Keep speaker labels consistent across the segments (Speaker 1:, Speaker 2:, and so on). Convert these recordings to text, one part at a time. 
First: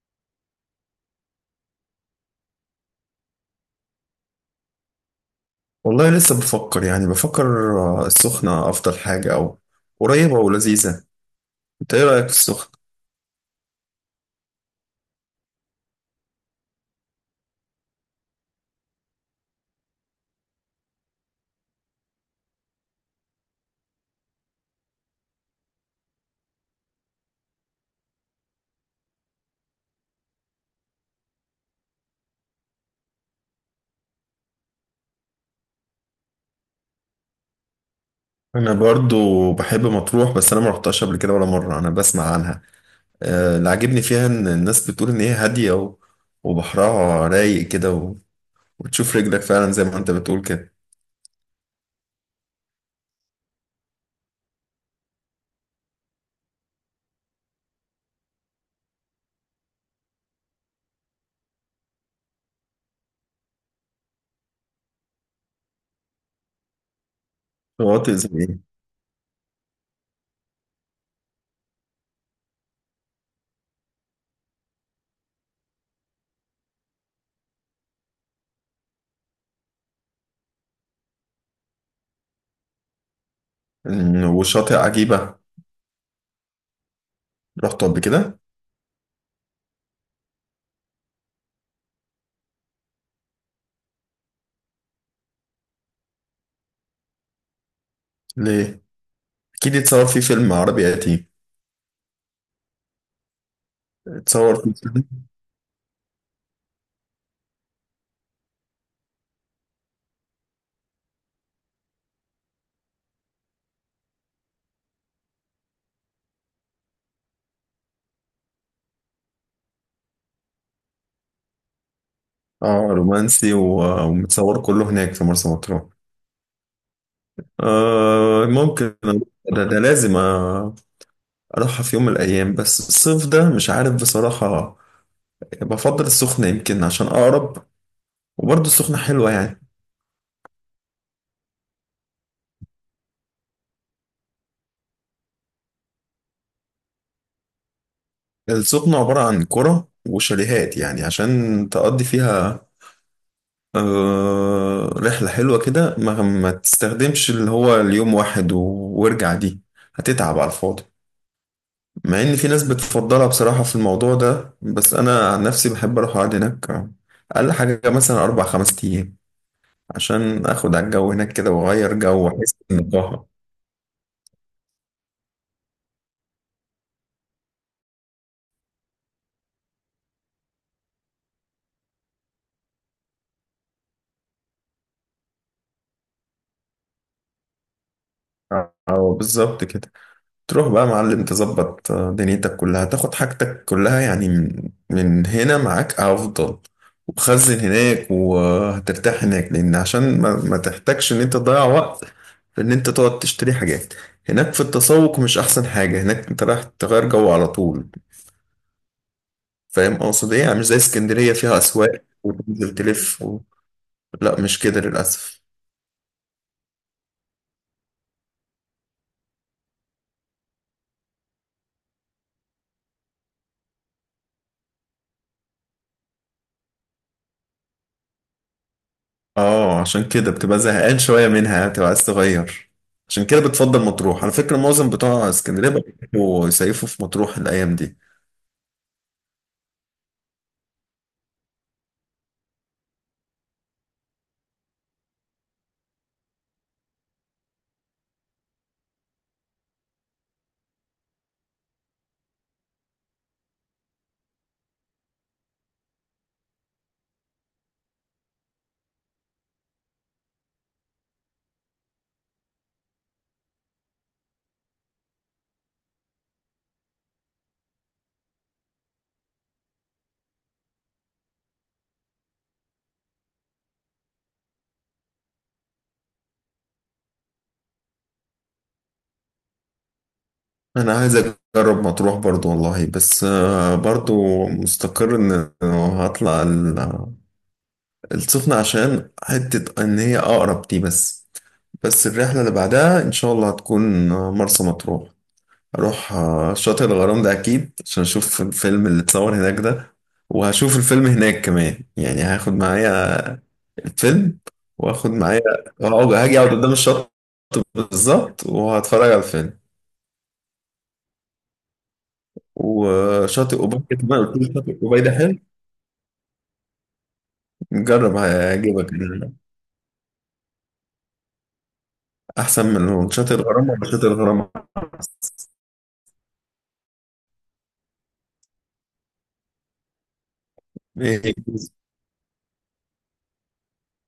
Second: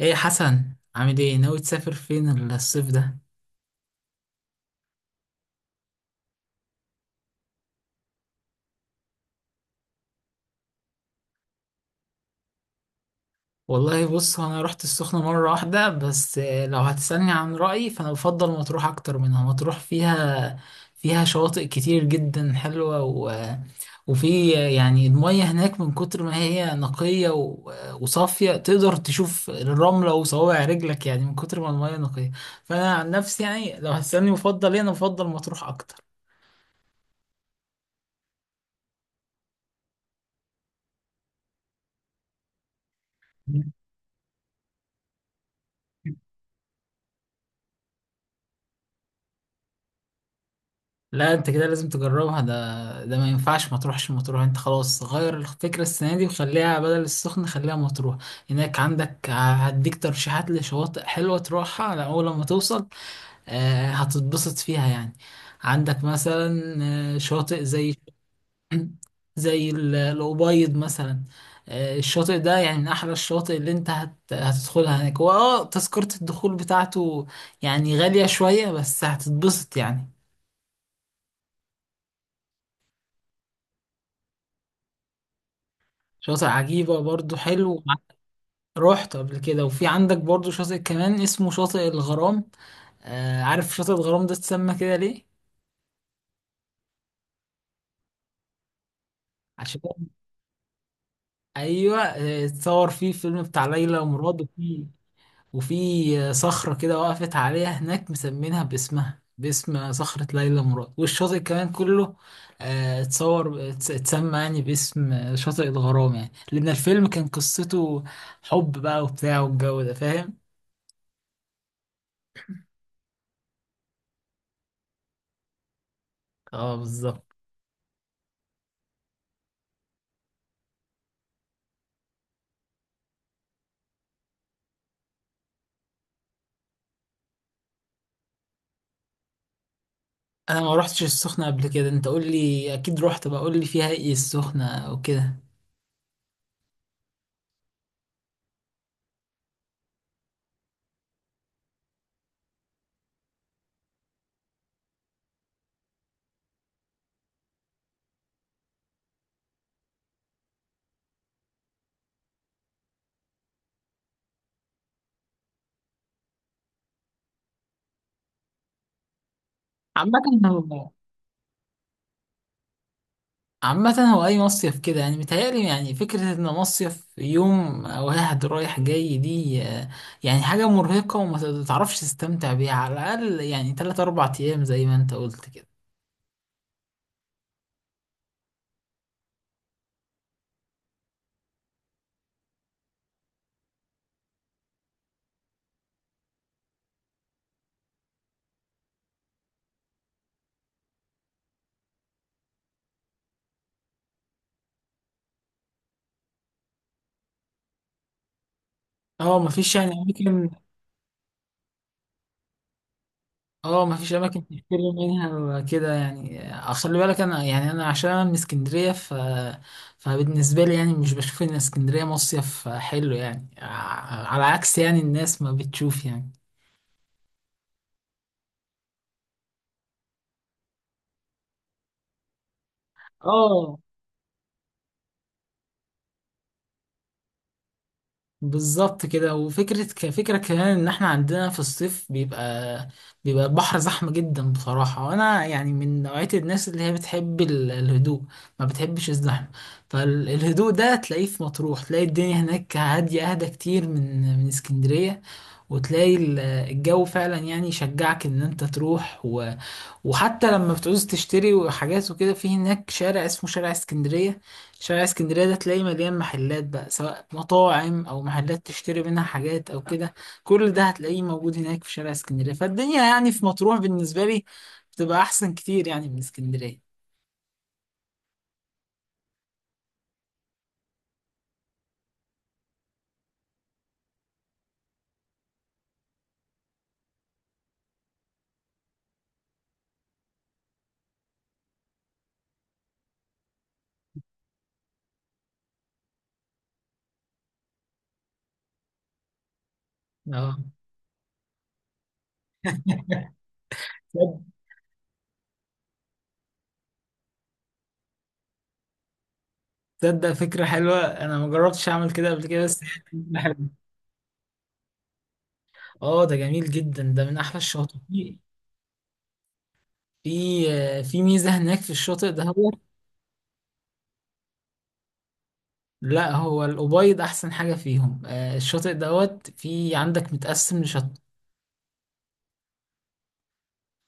Speaker 1: ايه يا حسن، عامل ايه؟ ناوي تسافر فين الصيف ده؟
Speaker 2: والله لسه بفكر يعني بفكر. السخنة أفضل حاجة، أو قريبة ولذيذة. أنت إيه رأيك في السخنة؟
Speaker 1: والله بص، هو انا رحت السخنة مرة واحدة بس. لو هتسألني عن رأيي فانا بفضل مطروح اكتر منها. مطروح فيها شواطئ كتير جدا حلوة و... وفي يعني المية هناك من كتر ما هي نقية و... وصافية، تقدر تشوف الرملة وصوابع رجلك، يعني من كتر ما المية نقية. فانا عن نفسي يعني لو هتسألني بفضل ايه، انا بفضل مطروح اكتر.
Speaker 2: أنا برضو بحب مطروح، بس أنا ما رحتهاش قبل كده ولا مرة، أنا بسمع عنها. اللي عاجبني فيها إن الناس بتقول إن هي هادية وبحرها رايق كده، وتشوف رجلك فعلا زي ما أنت بتقول كده.
Speaker 1: لا، انت كده لازم تجربها، ده ما ينفعش ما تروحش مطروح. انت خلاص غير الفكرة السنة دي، وخليها بدل السخنة، خليها مطروح. هناك عندك هديك ترشيحات لشواطئ حلوة تروحها على اول لما توصل. هتتبسط فيها يعني. عندك مثلا شواطئ زي
Speaker 2: شواطئ زي إيه؟
Speaker 1: زي الأبيض مثلا. الشاطئ ده يعني من أحلى الشواطئ اللي أنت هتدخلها هناك، هو تذكرة الدخول بتاعته يعني غالية شوية، بس هتتبسط يعني.
Speaker 2: وشاطئ عجيبة.
Speaker 1: شاطئ عجيبة برضو حلو.
Speaker 2: رحت قبل كده؟
Speaker 1: رحت قبل كده، وفي عندك برضو شاطئ كمان اسمه شاطئ الغرام. آه، عارف شاطئ الغرام ده اتسمى كده ليه؟
Speaker 2: ليه؟ أكيد
Speaker 1: عشان.
Speaker 2: يتصور فيه فيلم عربي قديم.
Speaker 1: ايوه، اتصور فيه فيلم بتاع ليلى ومراد.
Speaker 2: اتصور فيه
Speaker 1: وفي
Speaker 2: فيلم.
Speaker 1: وفي صخرة كده وقفت عليها هناك، مسمينها باسمها، باسم صخرة ليلى مراد. والشاطئ كمان كله اتصور اتسمى يعني باسم شاطئ الغرام، يعني لأن الفيلم كان قصته حب بقى وبتاع والجو ده، فاهم؟
Speaker 2: آه، رومانسي ومتصور كله هناك في مرسى مطروح.
Speaker 1: اه، بالظبط.
Speaker 2: آه، ممكن. ده لازم. اروحها في يوم من الايام، بس الصيف ده مش عارف بصراحة. بفضل السخنة يمكن عشان اقرب، وبرضه السخنة حلوة يعني.
Speaker 1: انا ما روحتش السخنة قبل كده، انت قول لي، اكيد روحت بقى، قول لي فيها ايه السخنة وكده.
Speaker 2: السخنة عبارة عن قرى وشاليهات يعني عشان تقضي فيها رحلة حلوة كده. ما تستخدمش اللي هو اليوم واحد وارجع دي، هتتعب على الفاضي. مع ان في ناس بتفضلها بصراحة في الموضوع ده، بس انا عن نفسي بحب اروح اقعد هناك اقل حاجة مثلا اربع خمس ايام،
Speaker 1: عامة
Speaker 2: عشان اخد على
Speaker 1: هو
Speaker 2: الجو هناك كده واغير جو واحس بالنقاهه.
Speaker 1: عامة هو اي مصيف كده يعني، متهيألي يعني فكرة ان مصيف يوم واحد رايح جاي دي يعني حاجة مرهقة، وما تعرفش تستمتع بيها. على الاقل يعني تلات اربع ايام زي ما انت قلت كده.
Speaker 2: اه بالظبط كده. تروح بقى يا معلم، تظبط دنيتك كلها، تاخد حاجتك كلها يعني من هنا معاك افضل، وخزن هناك وهترتاح هناك، لان عشان ما تحتاجش ان انت تضيع وقت في ان انت تقعد تشتري حاجات هناك. في التسوق مش احسن حاجه هناك، انت رايح تغير جو على طول.
Speaker 1: اه، مفيش يعني
Speaker 2: فاهم اقصد ايه
Speaker 1: اماكن.
Speaker 2: يعني؟ مش زي اسكندريه فيها اسواق وتنزل تلف
Speaker 1: اه، ما فيش
Speaker 2: لا
Speaker 1: اماكن
Speaker 2: مش كده
Speaker 1: تشتري
Speaker 2: للاسف.
Speaker 1: منها كده يعني. خلي بالك انا عشان أنا من اسكندريه. فبالنسبه لي يعني مش بشوف ان اسكندريه مصيف حلو، يعني على عكس يعني الناس ما بتشوف يعني.
Speaker 2: اه، عشان كده بتبقى زهقان شوية منها، بتبقى عايز تغير. عشان كده
Speaker 1: اه،
Speaker 2: بتفضل مطروح. على فكرة، معظم بتوع اسكندرية بيحبوا يصيفوا في مطروح الأيام دي.
Speaker 1: بالظبط كده. وفكرة كفكرة كمان ان احنا عندنا في الصيف بيبقى البحر زحمة جدا بصراحة، وانا يعني من نوعية الناس اللي هي بتحب الهدوء، ما بتحبش الزحمة. فالهدوء ده تلاقيه في مطروح، تلاقي الدنيا هناك هادية، اهدى كتير من اسكندرية. وتلاقي الجو فعلا يعني يشجعك ان انت تروح. وحتى لما بتعوز تشتري حاجات وكده، في هناك شارع اسمه شارع اسكندرية. شارع اسكندرية ده تلاقيه مليان محلات بقى، سواء مطاعم أو محلات تشتري منها حاجات أو كده. كل ده هتلاقيه موجود هناك في شارع اسكندرية، فالدنيا يعني في مطروح بالنسبة لي بتبقى أحسن كتير يعني من اسكندرية.
Speaker 2: أنا عايز أجرب مطروح برضو والله، بس برضو مستقر إن هطلع السخنة عشان حتة إن هي أقرب دي، بس بس الرحلة اللي بعدها إن شاء الله هتكون مرسى مطروح. أروح شاطئ الغرام ده أكيد، عشان أشوف الفيلم اللي اتصور هناك ده.
Speaker 1: اه.
Speaker 2: وهشوف الفيلم هناك كمان يعني، هاخد معايا الفيلم،
Speaker 1: تصدق
Speaker 2: واخد معايا، اقعد قدام الشط بالظبط وهتفرج على الفيلم.
Speaker 1: تصدق فكرة حلوة، أنا ما جربتش أعمل كده قبل كده، بس هي فكرة
Speaker 2: وشاطئ
Speaker 1: حلوة.
Speaker 2: أوبايد كمان، قلت له شاطئ أوبايد حلو،
Speaker 1: اه، ده جميل جدا، ده من أحلى الشواطئ
Speaker 2: نجرب هيعجبك يعني.
Speaker 1: في في ميزة هناك في الشاطئ ده.
Speaker 2: أحسن من شاطئ الغرام ولا شاطئ الغرام؟
Speaker 1: لا، هو الأبيض أحسن حاجة فيهم. الشاطئ دوت،
Speaker 2: إيه؟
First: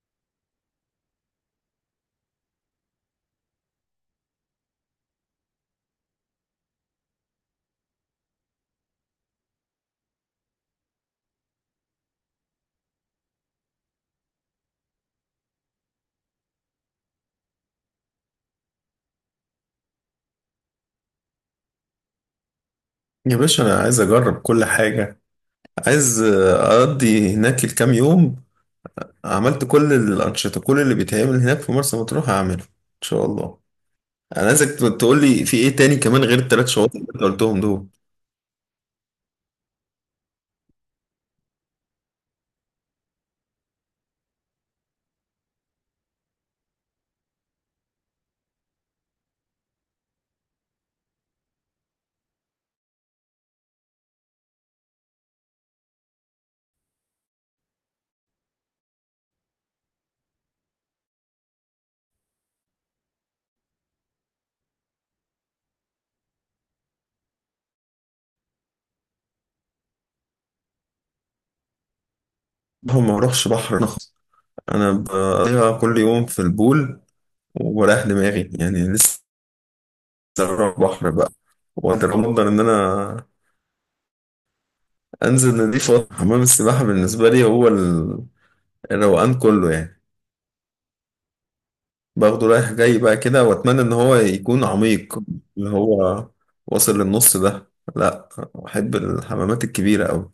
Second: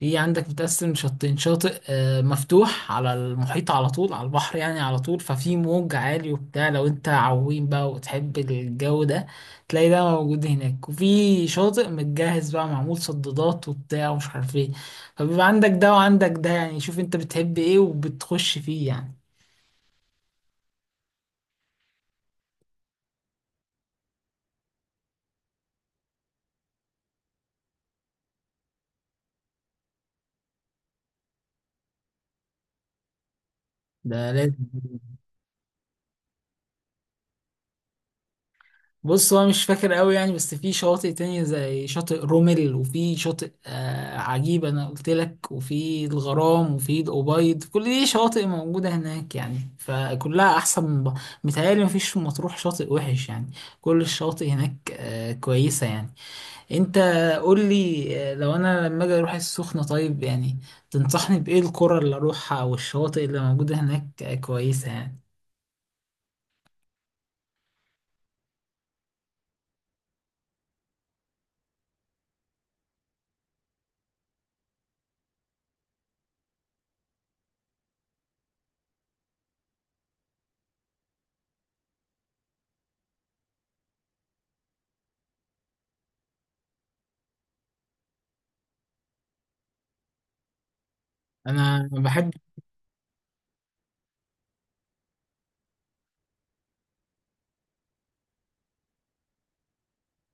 Speaker 1: في عندك متقسم لشطين، شاطئ مفتوح على المحيط على طول، على البحر يعني على طول، ففي موج عالي وبتاع. لو أنت عويم بقى وتحب الجو ده، تلاقي ده موجود هناك. وفي شاطئ متجهز بقى، معمول صدادات وبتاع ومش عارف ايه. فبيبقى عندك ده وعندك ده، يعني شوف أنت بتحب ايه وبتخش فيه يعني.
Speaker 2: يا باشا أنا عايز أجرب كل حاجة، عايز أقضي هناك الكام يوم. عملت كل الأنشطة، كل اللي بيتعمل هناك في مرسى مطروح هعمله إن شاء الله.
Speaker 1: ده
Speaker 2: أنا
Speaker 1: لازم.
Speaker 2: عايزك تقول لي في إيه تاني كمان غير التلات شواطئ اللي أنت قلتهم دول.
Speaker 1: بص، هو مش فاكر قوي يعني، بس في شواطئ تانية زي شاطئ رومل، وفي شاطئ عجيب انا قلت لك، وفي الغرام، وفي الأبيض، كل دي شواطئ موجودة هناك يعني، فكلها احسن من بعض. متهيألي مفيش في مطروح شاطئ وحش يعني، كل الشواطئ هناك كويسة يعني. انت قول لي، لو انا لما اجي اروح السخنة، طيب يعني تنصحني بإيه؟ القرى اللي اروحها والشواطئ اللي موجودة هناك كويسة يعني.
Speaker 2: هم ما أروحش بحر، انا بقضيها كل يوم في البول وبريح دماغي يعني. لسه بروح بحر بقى، وقدر افضل ان انا انزل نضيف وأطلع. حمام السباحه بالنسبه لي هو الروقان كله يعني،
Speaker 1: انا بحب
Speaker 2: باخده رايح جاي بقى كده. واتمنى ان هو يكون عميق، اللي هو واصل للنص ده. لا، احب الحمامات الكبيره قوي.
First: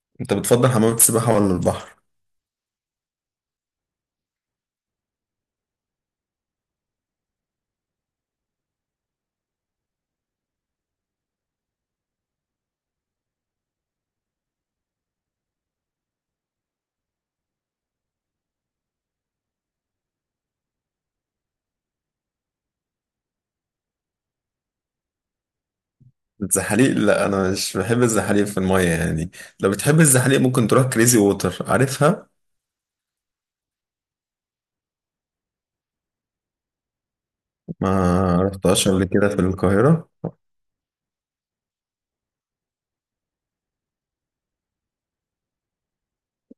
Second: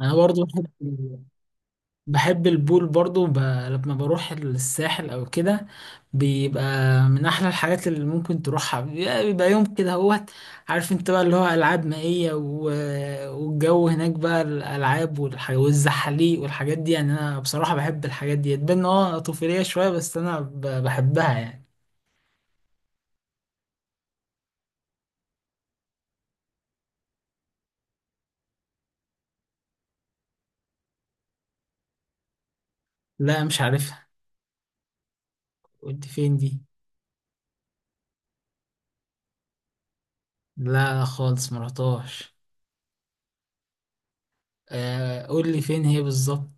Speaker 1: انا
Speaker 2: انت
Speaker 1: برضو بحب
Speaker 2: بتفضل حمامات السباحه ولا البحر؟
Speaker 1: بحب البول برضو، لما بروح الساحل او كده بيبقى من احلى الحاجات اللي ممكن تروحها، بيبقى يوم كده هوت، عارف انت بقى، اللي هو العاب مائية، و... والجو هناك بقى، الالعاب والزحاليق والحاجات دي. يعني انا بصراحة بحب الحاجات دي، تبان إن طفولية شوية، بس انا بحبها يعني.
Speaker 2: الزحاليق، لا انا مش بحب الزحاليق في الميه يعني. لو بتحب الزحاليق ممكن تروح كريزي ووتر، عارفها؟
Speaker 1: لا، مش عارفها، قلت فين دي؟
Speaker 2: ما رحتهاش قبل كده، في القاهرة.
Speaker 1: لا، خالص مرحتهاش. قول لي فين هي بالظبط.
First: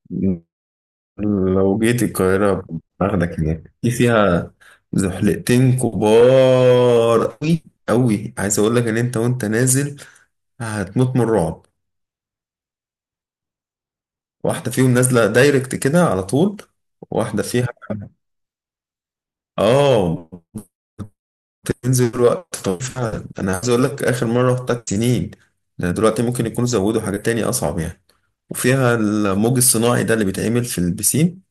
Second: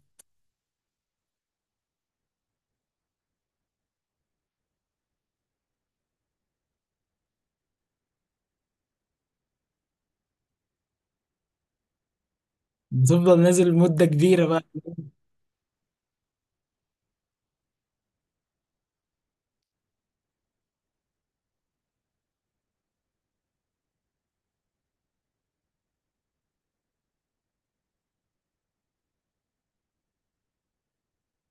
Speaker 2: لو جيت القاهرة باخدك هناك. في فيها زحلقتين كبار أوي أوي، عايز أقول لك إن أنت وأنت نازل هتموت من الرعب.
Speaker 1: بتفضل نازل مدة كبيرة بقى؟
Speaker 2: واحدة فيهم نازلة دايركت كده على طول، واحدة فيها آه بتنزل وقت طويل فعلا. أنا عايز أقول لك آخر مرة رحتها سنين، ده دلوقتي ممكن يكونوا زودوا حاجات تانية أصعب يعني. وفيها الموج الصناعي ده اللي بيتعمل في البسين،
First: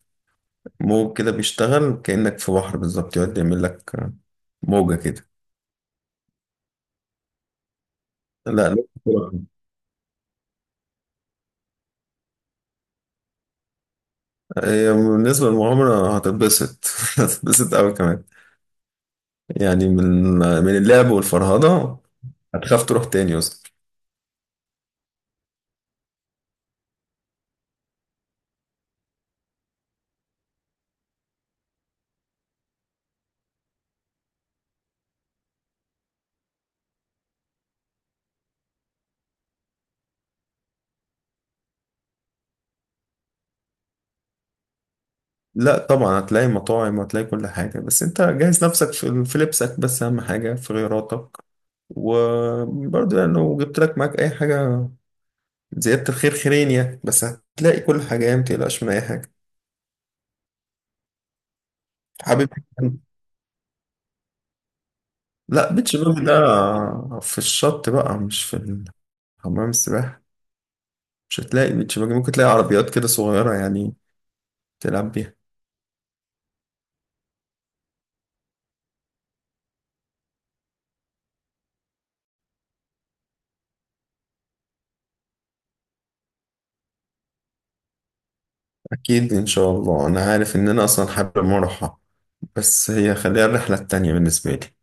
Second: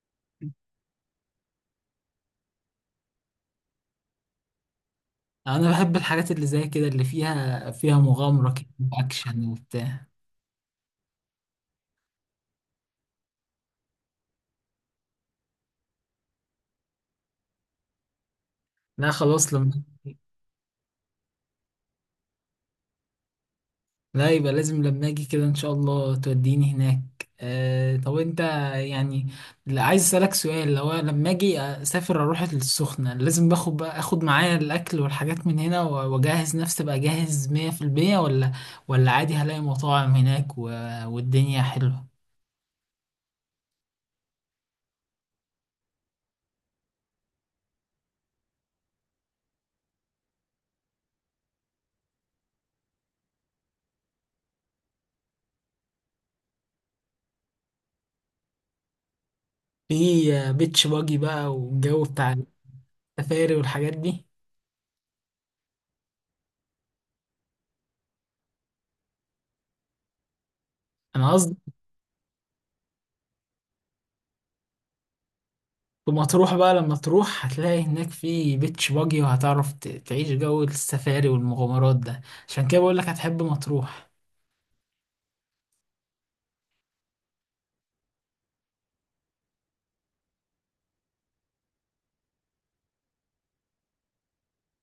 Speaker 2: موج كده بيشتغل كأنك في بحر بالظبط، يقعد يعمل لك موجة كده.
Speaker 1: انا بحب الحاجات اللي زي كده، اللي فيها
Speaker 2: لا
Speaker 1: مغامرة كده
Speaker 2: لا، بسرعة.
Speaker 1: واكشن وبتاع.
Speaker 2: هي بالنسبة للمغامرة هتتبسط هتتبسط أوي كمان
Speaker 1: لا، خلاص لما.
Speaker 2: يعني، من اللعب والفرهدة هتخاف تروح تاني أصلا.
Speaker 1: لا، يبقى لازم لما اجي كده ان شاء الله توديني هناك. طب انت يعني، لا، عايز اسالك سؤال. لو أنا لما اجي اسافر اروح السخنة، لازم باخد بقى اخد معايا الاكل والحاجات من هنا واجهز نفسي بقى جاهز 100% ولا عادي هلاقي مطاعم هناك و... والدنيا حلوة؟
Speaker 2: لا طبعا هتلاقي مطاعم، وهتلاقي كل حاجة. بس أنت جهز نفسك في لبسك بس، أهم حاجة في غيراتك. وبرضه يعني لو جبت لك معاك أي حاجة، زيادة الخير خيرين يعني. بس هتلاقي كل حاجة يعني، متقلقش من أي حاجة.
Speaker 1: في بيتش باجي بقى، والجو بتاع
Speaker 2: حابب.
Speaker 1: السفاري والحاجات دي.
Speaker 2: لا، بيتش باجي ده في الشط بقى، مش في حمام السباحة.
Speaker 1: انا
Speaker 2: مش هتلاقي بيتش باجي، ممكن تلاقي عربيات كده صغيرة يعني، تلعب بيها.
Speaker 1: ثم هتروح بقى، لما تروح هتلاقي هناك في بيتش باجي، وهتعرف تعيش جو السفاري والمغامرات ده، عشان كده بقولك هتحب مطروح.
Speaker 2: أكيد إن شاء الله، أنا عارف إن أنا أصلا حابب أروحها، بس هي خليها الرحلة التانية بالنسبة لي.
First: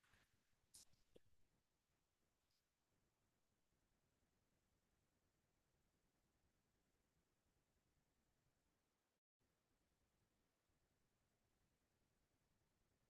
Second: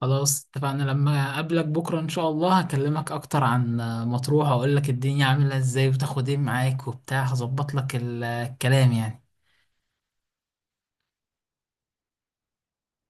Speaker 1: خلاص اتفقنا، لما اقابلك بكرة ان شاء الله هكلمك اكتر عن مطروح، واقولك الدنيا عاملة ازاي وتاخد ايه معاك وبتاع، هظبط لك الكلام يعني.